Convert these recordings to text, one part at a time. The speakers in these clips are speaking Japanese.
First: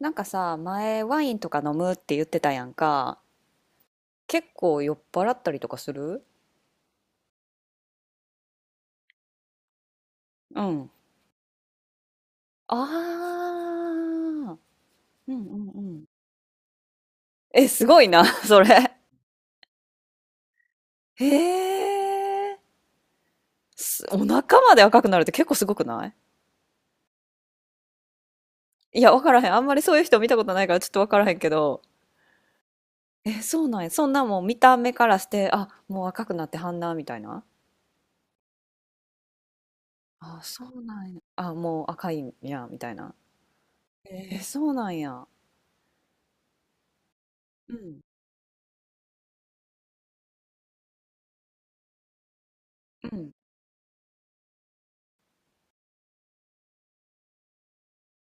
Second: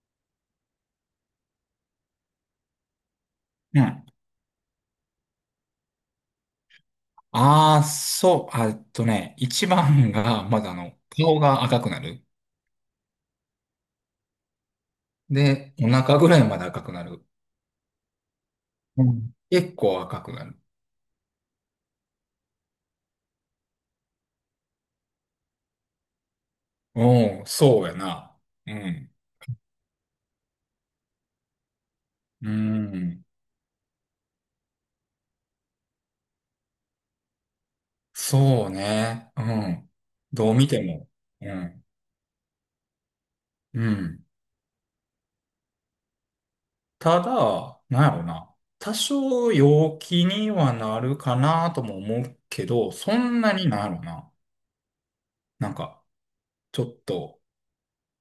なんかさ、前ワインとか飲むって言ってたやんか。うん。結構酔っ払ったりとかする。ああ、そう、あ、一番が、うまだん。顔が赤くなる。ああ、うんうんで、うおん。腹ぐらいまで赤くなる。え、すごいな、それ。うん。結構赤くなる。へえ。すお腹まで赤くなるって結構すごくない？うそうやな。ういん。や、わからへん。あんまりそういう人見たことないからちょっとわからへんけど。うん。え、そうなんや。そんなもう見た目からして、あ、もう赤くなってはんな、みたいな。そうね。うん。あ、どう見そてうなも。んや。うあ、もん。う赤いんや、みたいな。うん。えーそうなんや。たうだ、ん。なんやろな。多少陽気にはなるかなとも思うけど、うそん。んなになんやろな。なんか、ちょっと、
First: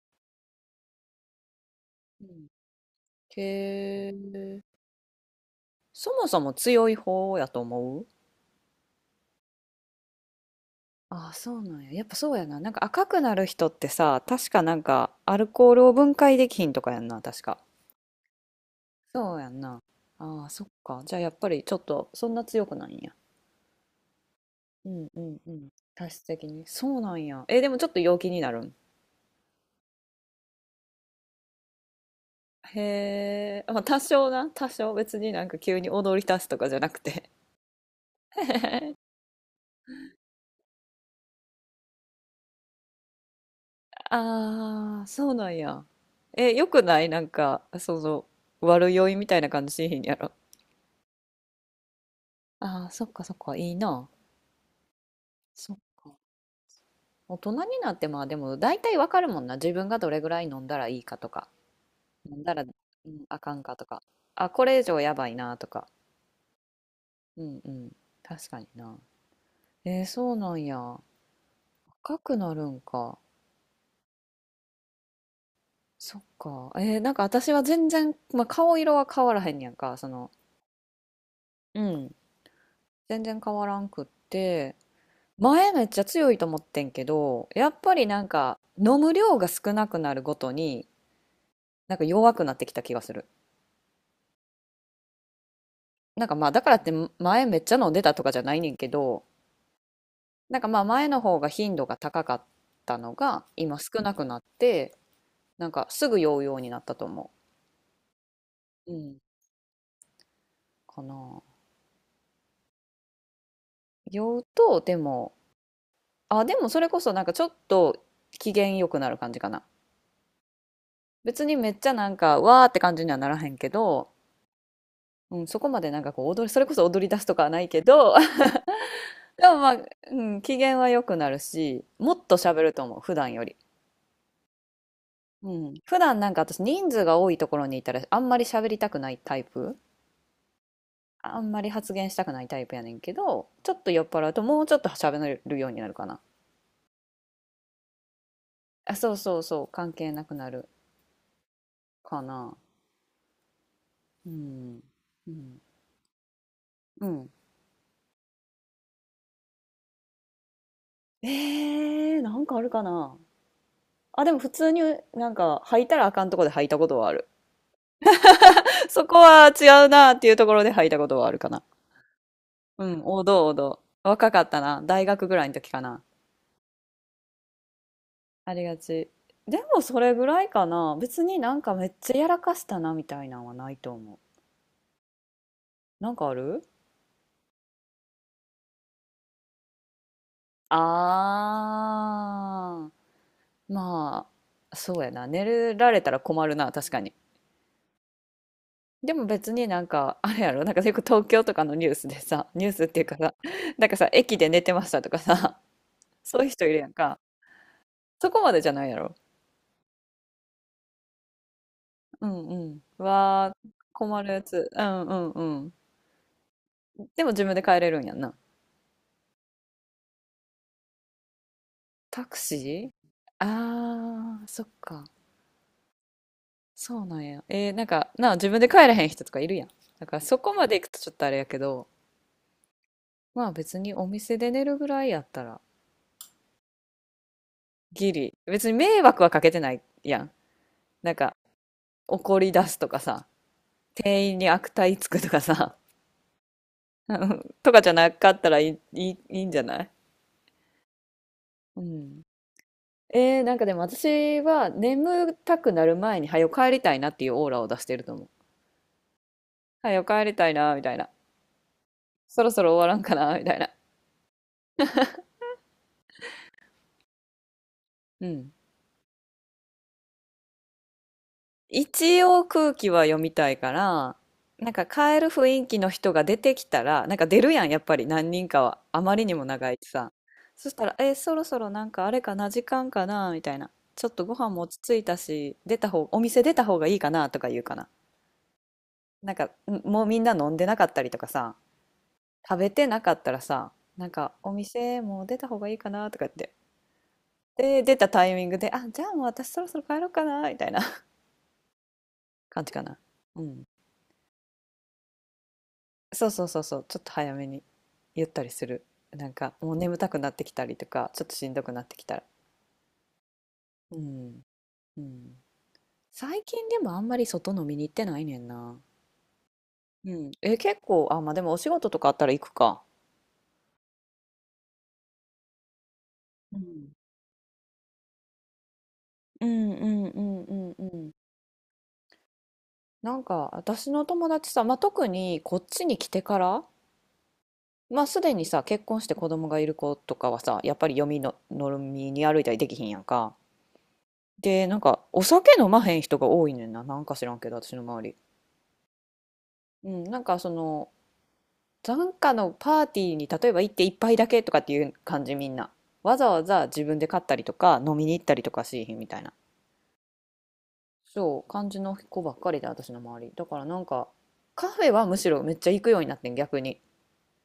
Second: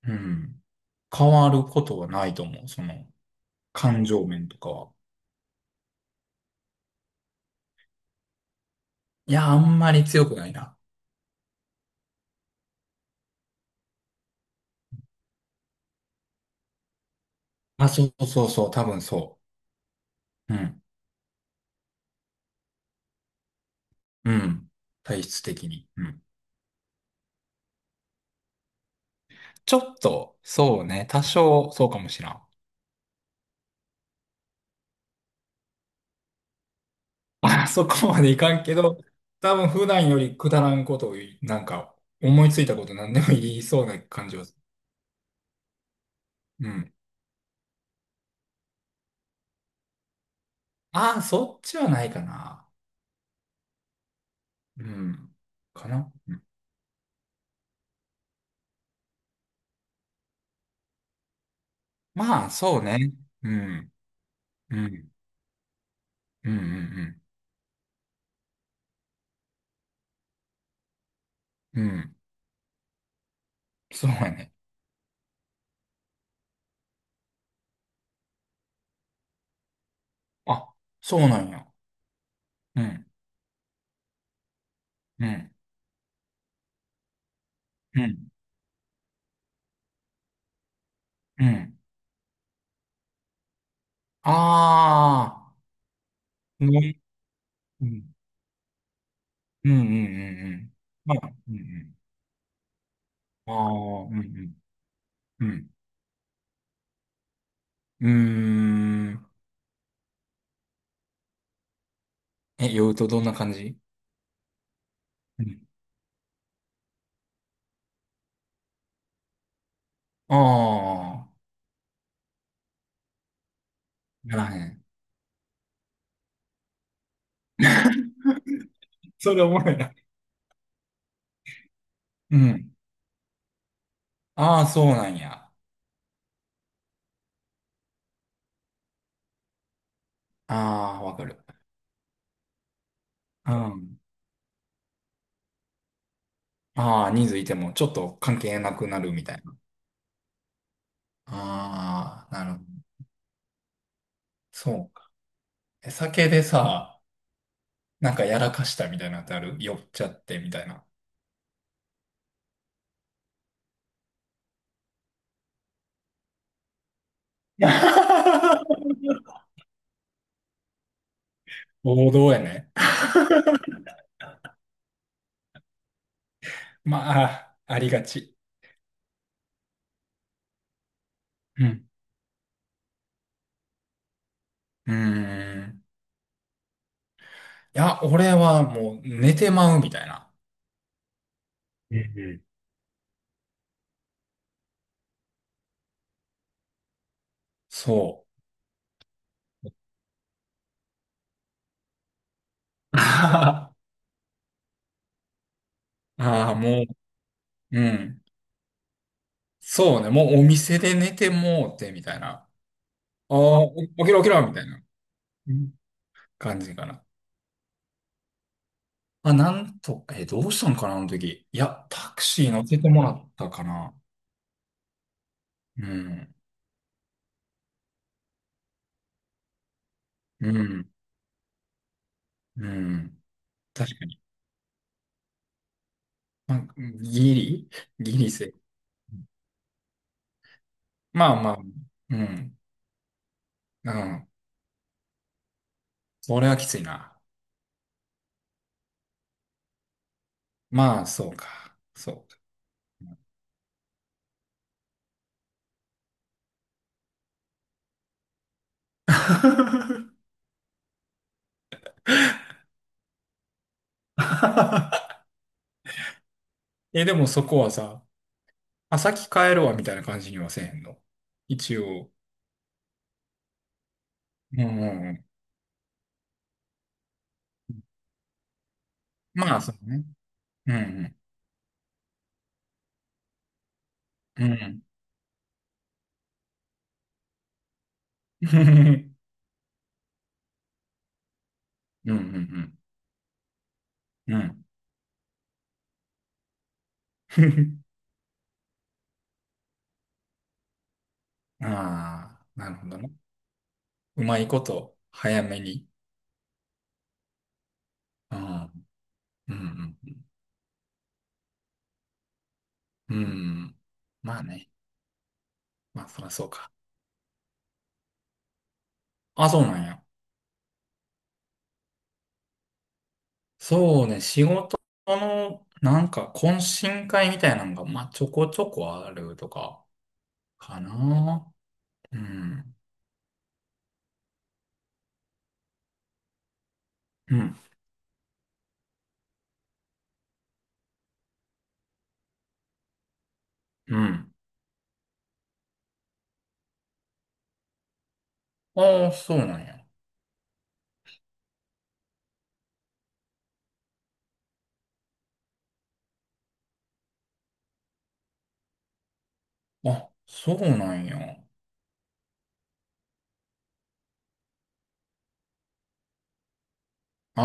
うん。変わることはうないとん。思う。その、感へ情面とえ。かは。そもそも強い方やと思う？いや、あんまり強くないな。ああ、そうなんや。やっぱそうやな。なんか赤くなる人ってさ、確かなんかアルコールを分解できひんとかやんな、確か。あ、そうそうそう、多分そそうやんな。ああ、う。うそっん。か。じゃあやっぱりちょっとそんな強くないんや。うん。うんう体ん質う的ん。に。う体ん。質的に。そうなんや。え、でもちょっと陽気になるん？ちょっと、そうね、多少、そうかもしらん。へえ。まあ多少な。多少別になんか急に踊り出すとかじゃなくて。あ、そこまでいかんけど、多分普段よりくだらんことを言い、なんか、思いついたこと何でも言いそうな感じはすああ、そうなんや。え、よる。うくん。ないなんか、その、悪酔いみたいな感じしへんやろ。ああ、そっちはないかな。ああ、そっかそっか、いいな。うん。そっかな。か。大人になってまあでも大体わかるもんな。自分がどれぐらい飲んだらいいかとか、飲んまあ、だら、うそうね。ん、あうかんかとん。か、あ、これう以上ん。やばいなとか。うんうんうんうん。確かにな。えー、そうなんや。うん。うん。赤くなるんか。そうやね。そっか。えー、なんか私は全然、まあ、顔色は変わらへんやんか。その、あ、そうなんや。うん。うん。全然変わらんくって。うん、前めっちゃ強いと思ってんけど、やっぱうりん、なんか飲む量が少なくなるごとに、うん。なんか弱くなってきた気がする。あなんかまあだあ、からってね、前めっちゃう飲んでたん、とかじゃないねんけど、うん、うん、うん。うなんかん、まあ前まのあ、方がうん、う頻度ん。が高かったのがあ今少あ、うん、なうくなっん、て、うなん。んかすぐ酔うようになったと思うう。うーん。ん。かな。え、酔うとどんな感じ。酔うと、でも、うん。あ、でもそれこそなんかちょっと機嫌良くなる感じかな。ああ、別にめっちゃなんかわーって感じにはならへんけど、ならへん。うん、そこまでなんかこう踊り、それこそ踊り出すとかはないけど、それでおももまろあ、いな。うん、機嫌は良くなるし、もっとう喋ん。ると思う、普段より。ああ、そうなんうや。ん。普段なんか私人数が多いところにいたらあんまり喋りたくないタイプ。ああ、わかある。んまり発言したくないタイプやねんけど、うちょっとん。酔っ払うともうちょっと喋れるようになるかな。ああ、人数いてもちょっと関係なくあ、なそるうみたそいうな。そう、関係なくなるかああ、なるな。ほど。うん。そうか。うん。え、酒でさ、うん。なんかやらかしたみたいなのってある、酔っちゃってみたいな。えー、なんかあるかな。あ、でも普通になんか履いたらあかんとこで履いたことはある。そ こは違うなっていうところで履いたことはあるかな。王道やね。うん、王道王道。若かったな。大学ぐらいの時かな。まあ、ありがち。ありがち。でもそれぐらいかな。別になんうかん。めっちゃやらかしたなみたいなのはないと思う。うーん。なんかある？いや、俺はもう寝てまうみたいな。うんうん、あー。まあ、そうやな。寝られたら困るな、確かに。そでも別になんか、あれやろ、なんかよく東京とかのニュースでさ、ニュースっう。ていうかさ、あなんかさ、駅で寝てましたとかさ、ーそういうあー、人いるもやんか。う、うん。そこまでじゃないやろ。そうね、もうお店で寝てもうてみたいうな。あんうん。わあ、ー、起きろ困起きるやろみたいつ。な、うんうんううん、ん。感じかな。でも自分で帰れるんやんな。あ、なんと、え、どうしたんかな、あの時。いや、タクタクシー乗せてシもー。らったかな。あー、そっか。うん。そうなんや。えー、なんか、なあ、自分で帰れへん人とかいるやん。だからそうこまで行くん。とちょっとあれやけど、うん。まあ別に確かおに。店で寝るぐらいやったら、ギリギギリリ。セーフ。別に迷惑はかけてないやん。なんまか、あまあ、う怒りん。出すとかさ、うん。店員に悪態つくとかさ、それはきついな。とかじゃなかったらいい、いい、いいんじゃない？まあ、そうか。うそん。うえー、なんかでも私は眠たくなる前に早く帰りたいなっていうオーラを出してると思う。早か。く帰りたいなみたいな。そろそろ終わらんかなみたいな。え、でもそこはさ、うん。あ、先帰るわみたいな感じにはせえへんの。一応。一応空気は読みたいから、うんなんかうん帰うる雰囲気の人が出てきたら、なんか出るやん、やっぱり何人かは。あまりにん。もまあ、長そいしうね。さ。そうしたら、えー、んそろそろなんかあれかな、時間かなみたいな。ちょっとごう飯ん。うも落ちん。着いたし、出た方、お店出た方がいいかなとか言うかな。なんか、んもうみんな飲んでなかったりとかさ。うんう食べんてなかったらさ、なんうん。かうおん。店もう出た方がいいかなとか言って。で、出たタイミングで、あ、じゃあもう私そろそろ帰ろうかなみたいな ああ、感なじるかほな。どね。うん。うまいこと、早めに。そうそうそうそう、ちょっと早めに言っうたりする。ん。なんうかもう眠たくんなってきたりとか、ちょっとしんどくなってきたら。うん。うん。うまん。あね。うん。まあ、そりゃ最そう近か。でもあんまり外飲みに行ってないねんな。あ、そうなんや。うん。え、結構、あ、まあでもお仕事とかあったら行くか。そうね、仕事の、なんか、う懇ん。親会みたいなのが、まあ、ちょこちょこあるうとんうか、んうんうんかうん。な。うん。なんか私の友達さ、まあ、特にこっちに来てから、うん。まあすでにさ結婚して子供がいる子とかはさやっぱり読みの飲みに歩いたりできひんやんか。うん。でなんかお酒飲まへん人が多いねんな、なんか知らんけど私の周り。ああ、そうなんや。うん、なんかその、なんかのパーティーに例えば行って一杯だけとかっていう感じみんな。わざわざ自分で買ったりとか飲みに行ったりとかしひんみたいな。あ、そうなんや。そう感じの子ばっかりで私の周り。だからなんかカフェはむしろめっちゃ行くようになってん逆に。あ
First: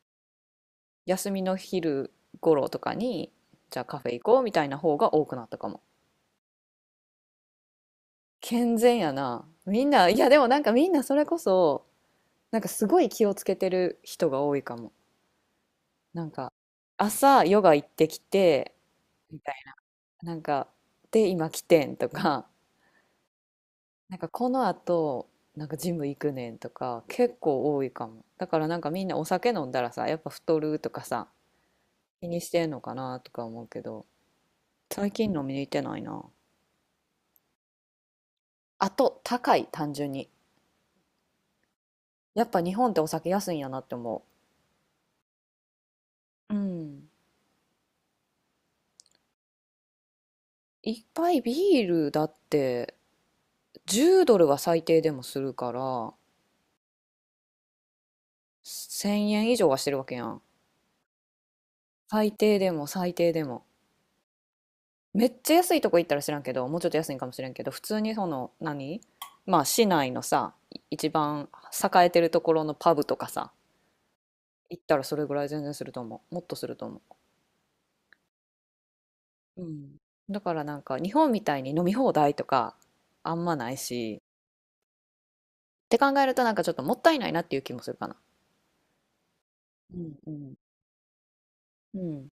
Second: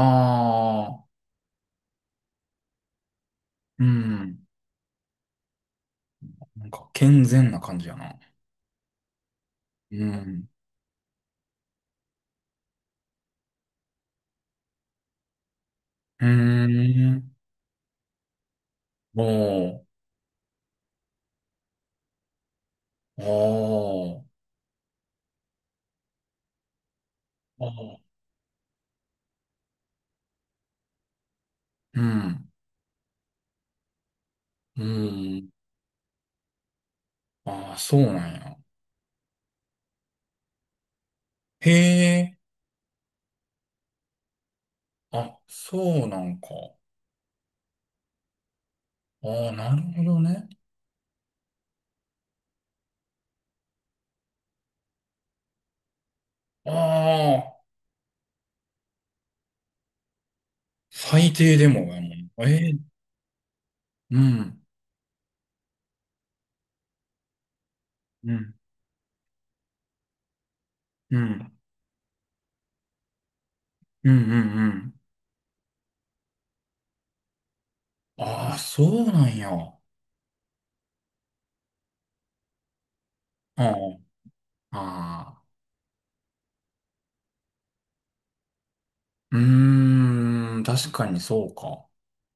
あ、休みの昼頃とかにじゃあうカフェ行こん。うみたいな方が多くなったかも。なんか、健全な感じやな。健全やな。みんうな、いやでもん。なんかみんなそれこそ、なんかすごい気をつけてる人が多いかも。なうーんか、ん。朝ヨガ行ってきて、おみたいな。ー。なんか、で、今来てんとか、あなんーかこの後、なんかジム行くねんとか、結あ構多いー。かも。だからなんかみんなお酒飲んだらさ、やっぱ太るとかさ、う気にしん。てんのかなとか思うけど、う最近飲ん。みに行ってないな。ああ、そうなんや。あと、高い、単純に。へえ。やっぱ日本ってお酒安いんやなって思あ、そうなんか。う。うん。ああ、なるほどね。一杯ビールだって10ドルは最低でもするからああ、1000円以上はしてるわけやん。最低でもやもん。最低えでもえ、最低でも。うん、めっちゃ安いとこ行ったら知らんけど、もうちょっと安いんかもしれんけど、普通にそうのん、何、まあ市内のさ、一う番ん、栄えてるところのパブとかさ、うん、うん、う行っん。たらそれぐらい全然すると思う。もっとすると思ああ、そうなんや。う。うあん。だからなんか日本みたいに飲み放題とかあんまないあ、し、ああ、って考えるとなんかちょっともったいないなっていう気もするかな。ううんうん。ーん、確かにそうか。うん。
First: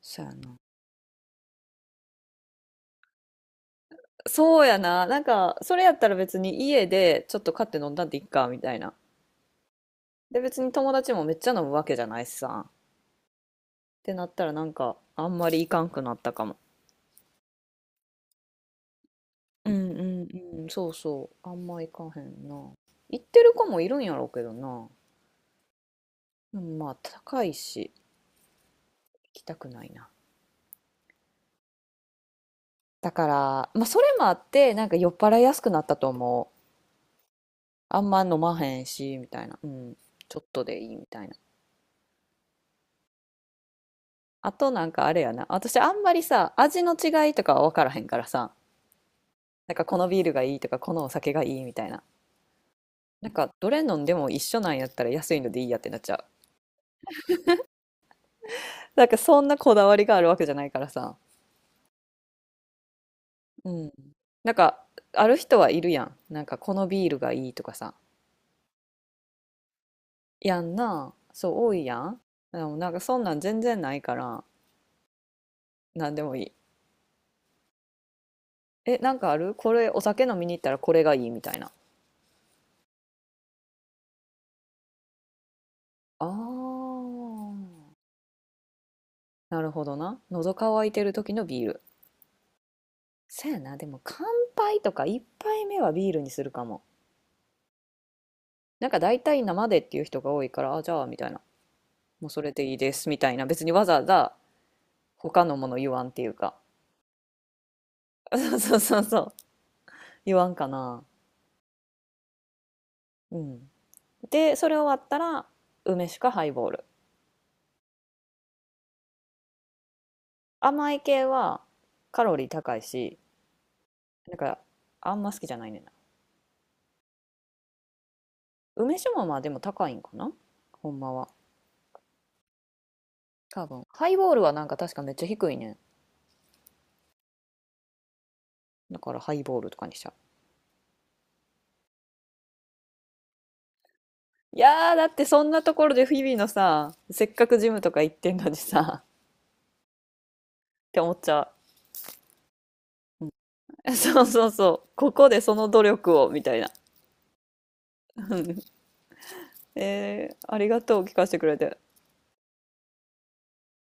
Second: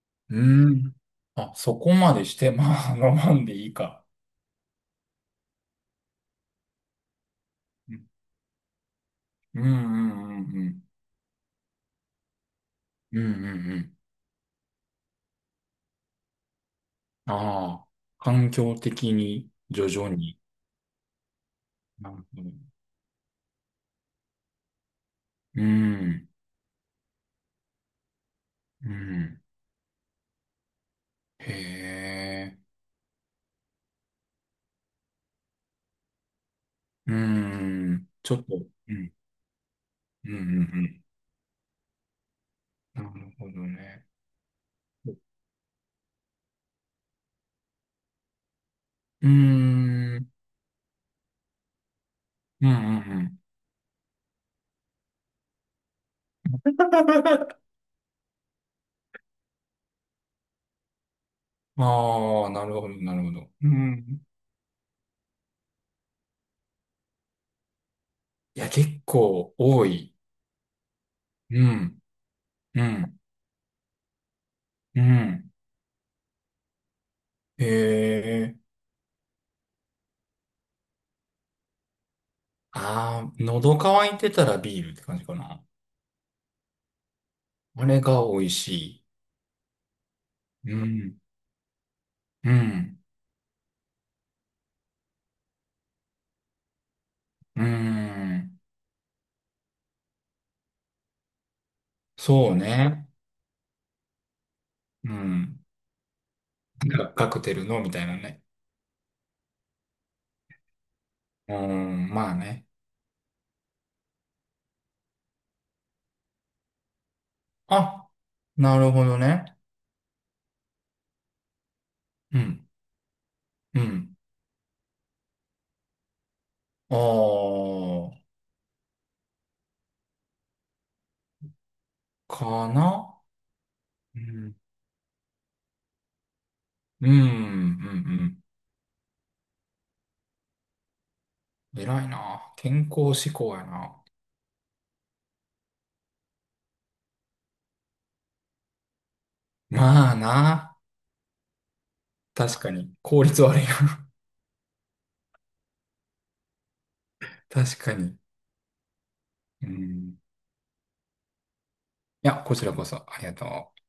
そうやうな。ーん。あ、そこまでして、まあ、我慢でいいか。そうやな。なんか、それやったら別に家でちょっと買って飲んうだん、んでいっか、みたいな。うん、で、別うにん、友達もめっちゃ飲むわけじゃないしさ。っうん、うん、うんうん。てなったらなんか、あんまりいかんくなったかも。ああ、環境的に、うん徐う々に。んうん、そうそう。あんまいかなるへほど。んな。行ってる子もいるんやろうけどな。うん、でもまあ、高いし、う行ん。きたくないな。へえ。だから、まあ、それもあって、なんか酔っ払いやすくなったと思う。うーあんん、まちょ飲っまと、へんうん、し、みたいな。うん、うん、ちうん、うょっとでいいん。みたいな。なるほどね。あとなんかあうれやな。私あんまりさ、味の違いとかは分からへんからさ、ーん、なんかこのビうーん、ルがいいとか、このお酒がいいみたいな。うなんん、かどれ飲んでも一緒なんやったら安いのでいいやってなっちゃう。なんかそんなこだわりがあるわけじゃないからさ。うん。ああ、なるほど、なるほど。ううん。ん。なんかある人はいるやん。なんかこのビールがいいとかさ。いや、結構多い。やんな。そうう多いやん、ん。でもうなんかん、そんなん全然ないから、うん。なんでもいい。へえ。え、なんかあるこれお酒飲みに行ったらこれがいいみたいな？ああ、喉乾いてたらビールって感じかな。あああ、れが美味しなるほどな。喉い。う乾いてるん、時のビール。うん、そやな、でも乾杯とか一杯目はビールにするかも。うん。なんか大体生でっていう人が多いから、あ、じゃあみたいな。もうそそれうでいいでね。すみたいな。別にわざわざう他のん。もの言わんっていうか。なんかカクテルのみたいなね。そうそうそうそう。言わんかな。うん、まあね。うん。で、それ終わったら梅酒かハイボール。あ、なるほどね。甘い系はカロうリーん、高いし、うん。なんかあんま好きじゃないねんな。あ梅酒もまあでも高いんかなほんまは。あ、かな。多分。ハイうボールはん、なんか確かめっちゃ低いねん。うん、うん、だからハイボールとかにしちゃう。うん。偉いな。健康志向やな。いやー、だってそんなところで日々のさ、せっかくジムとか行ってんのにさ、っまあな。て思っちゃ確かに。効う。うん。 率悪い な。そうそうそう。ここでその努力を、みたいな。確かに。うん。えー、ありがとう、聞かせてくれて。いや、こちらこそ、ありがとう。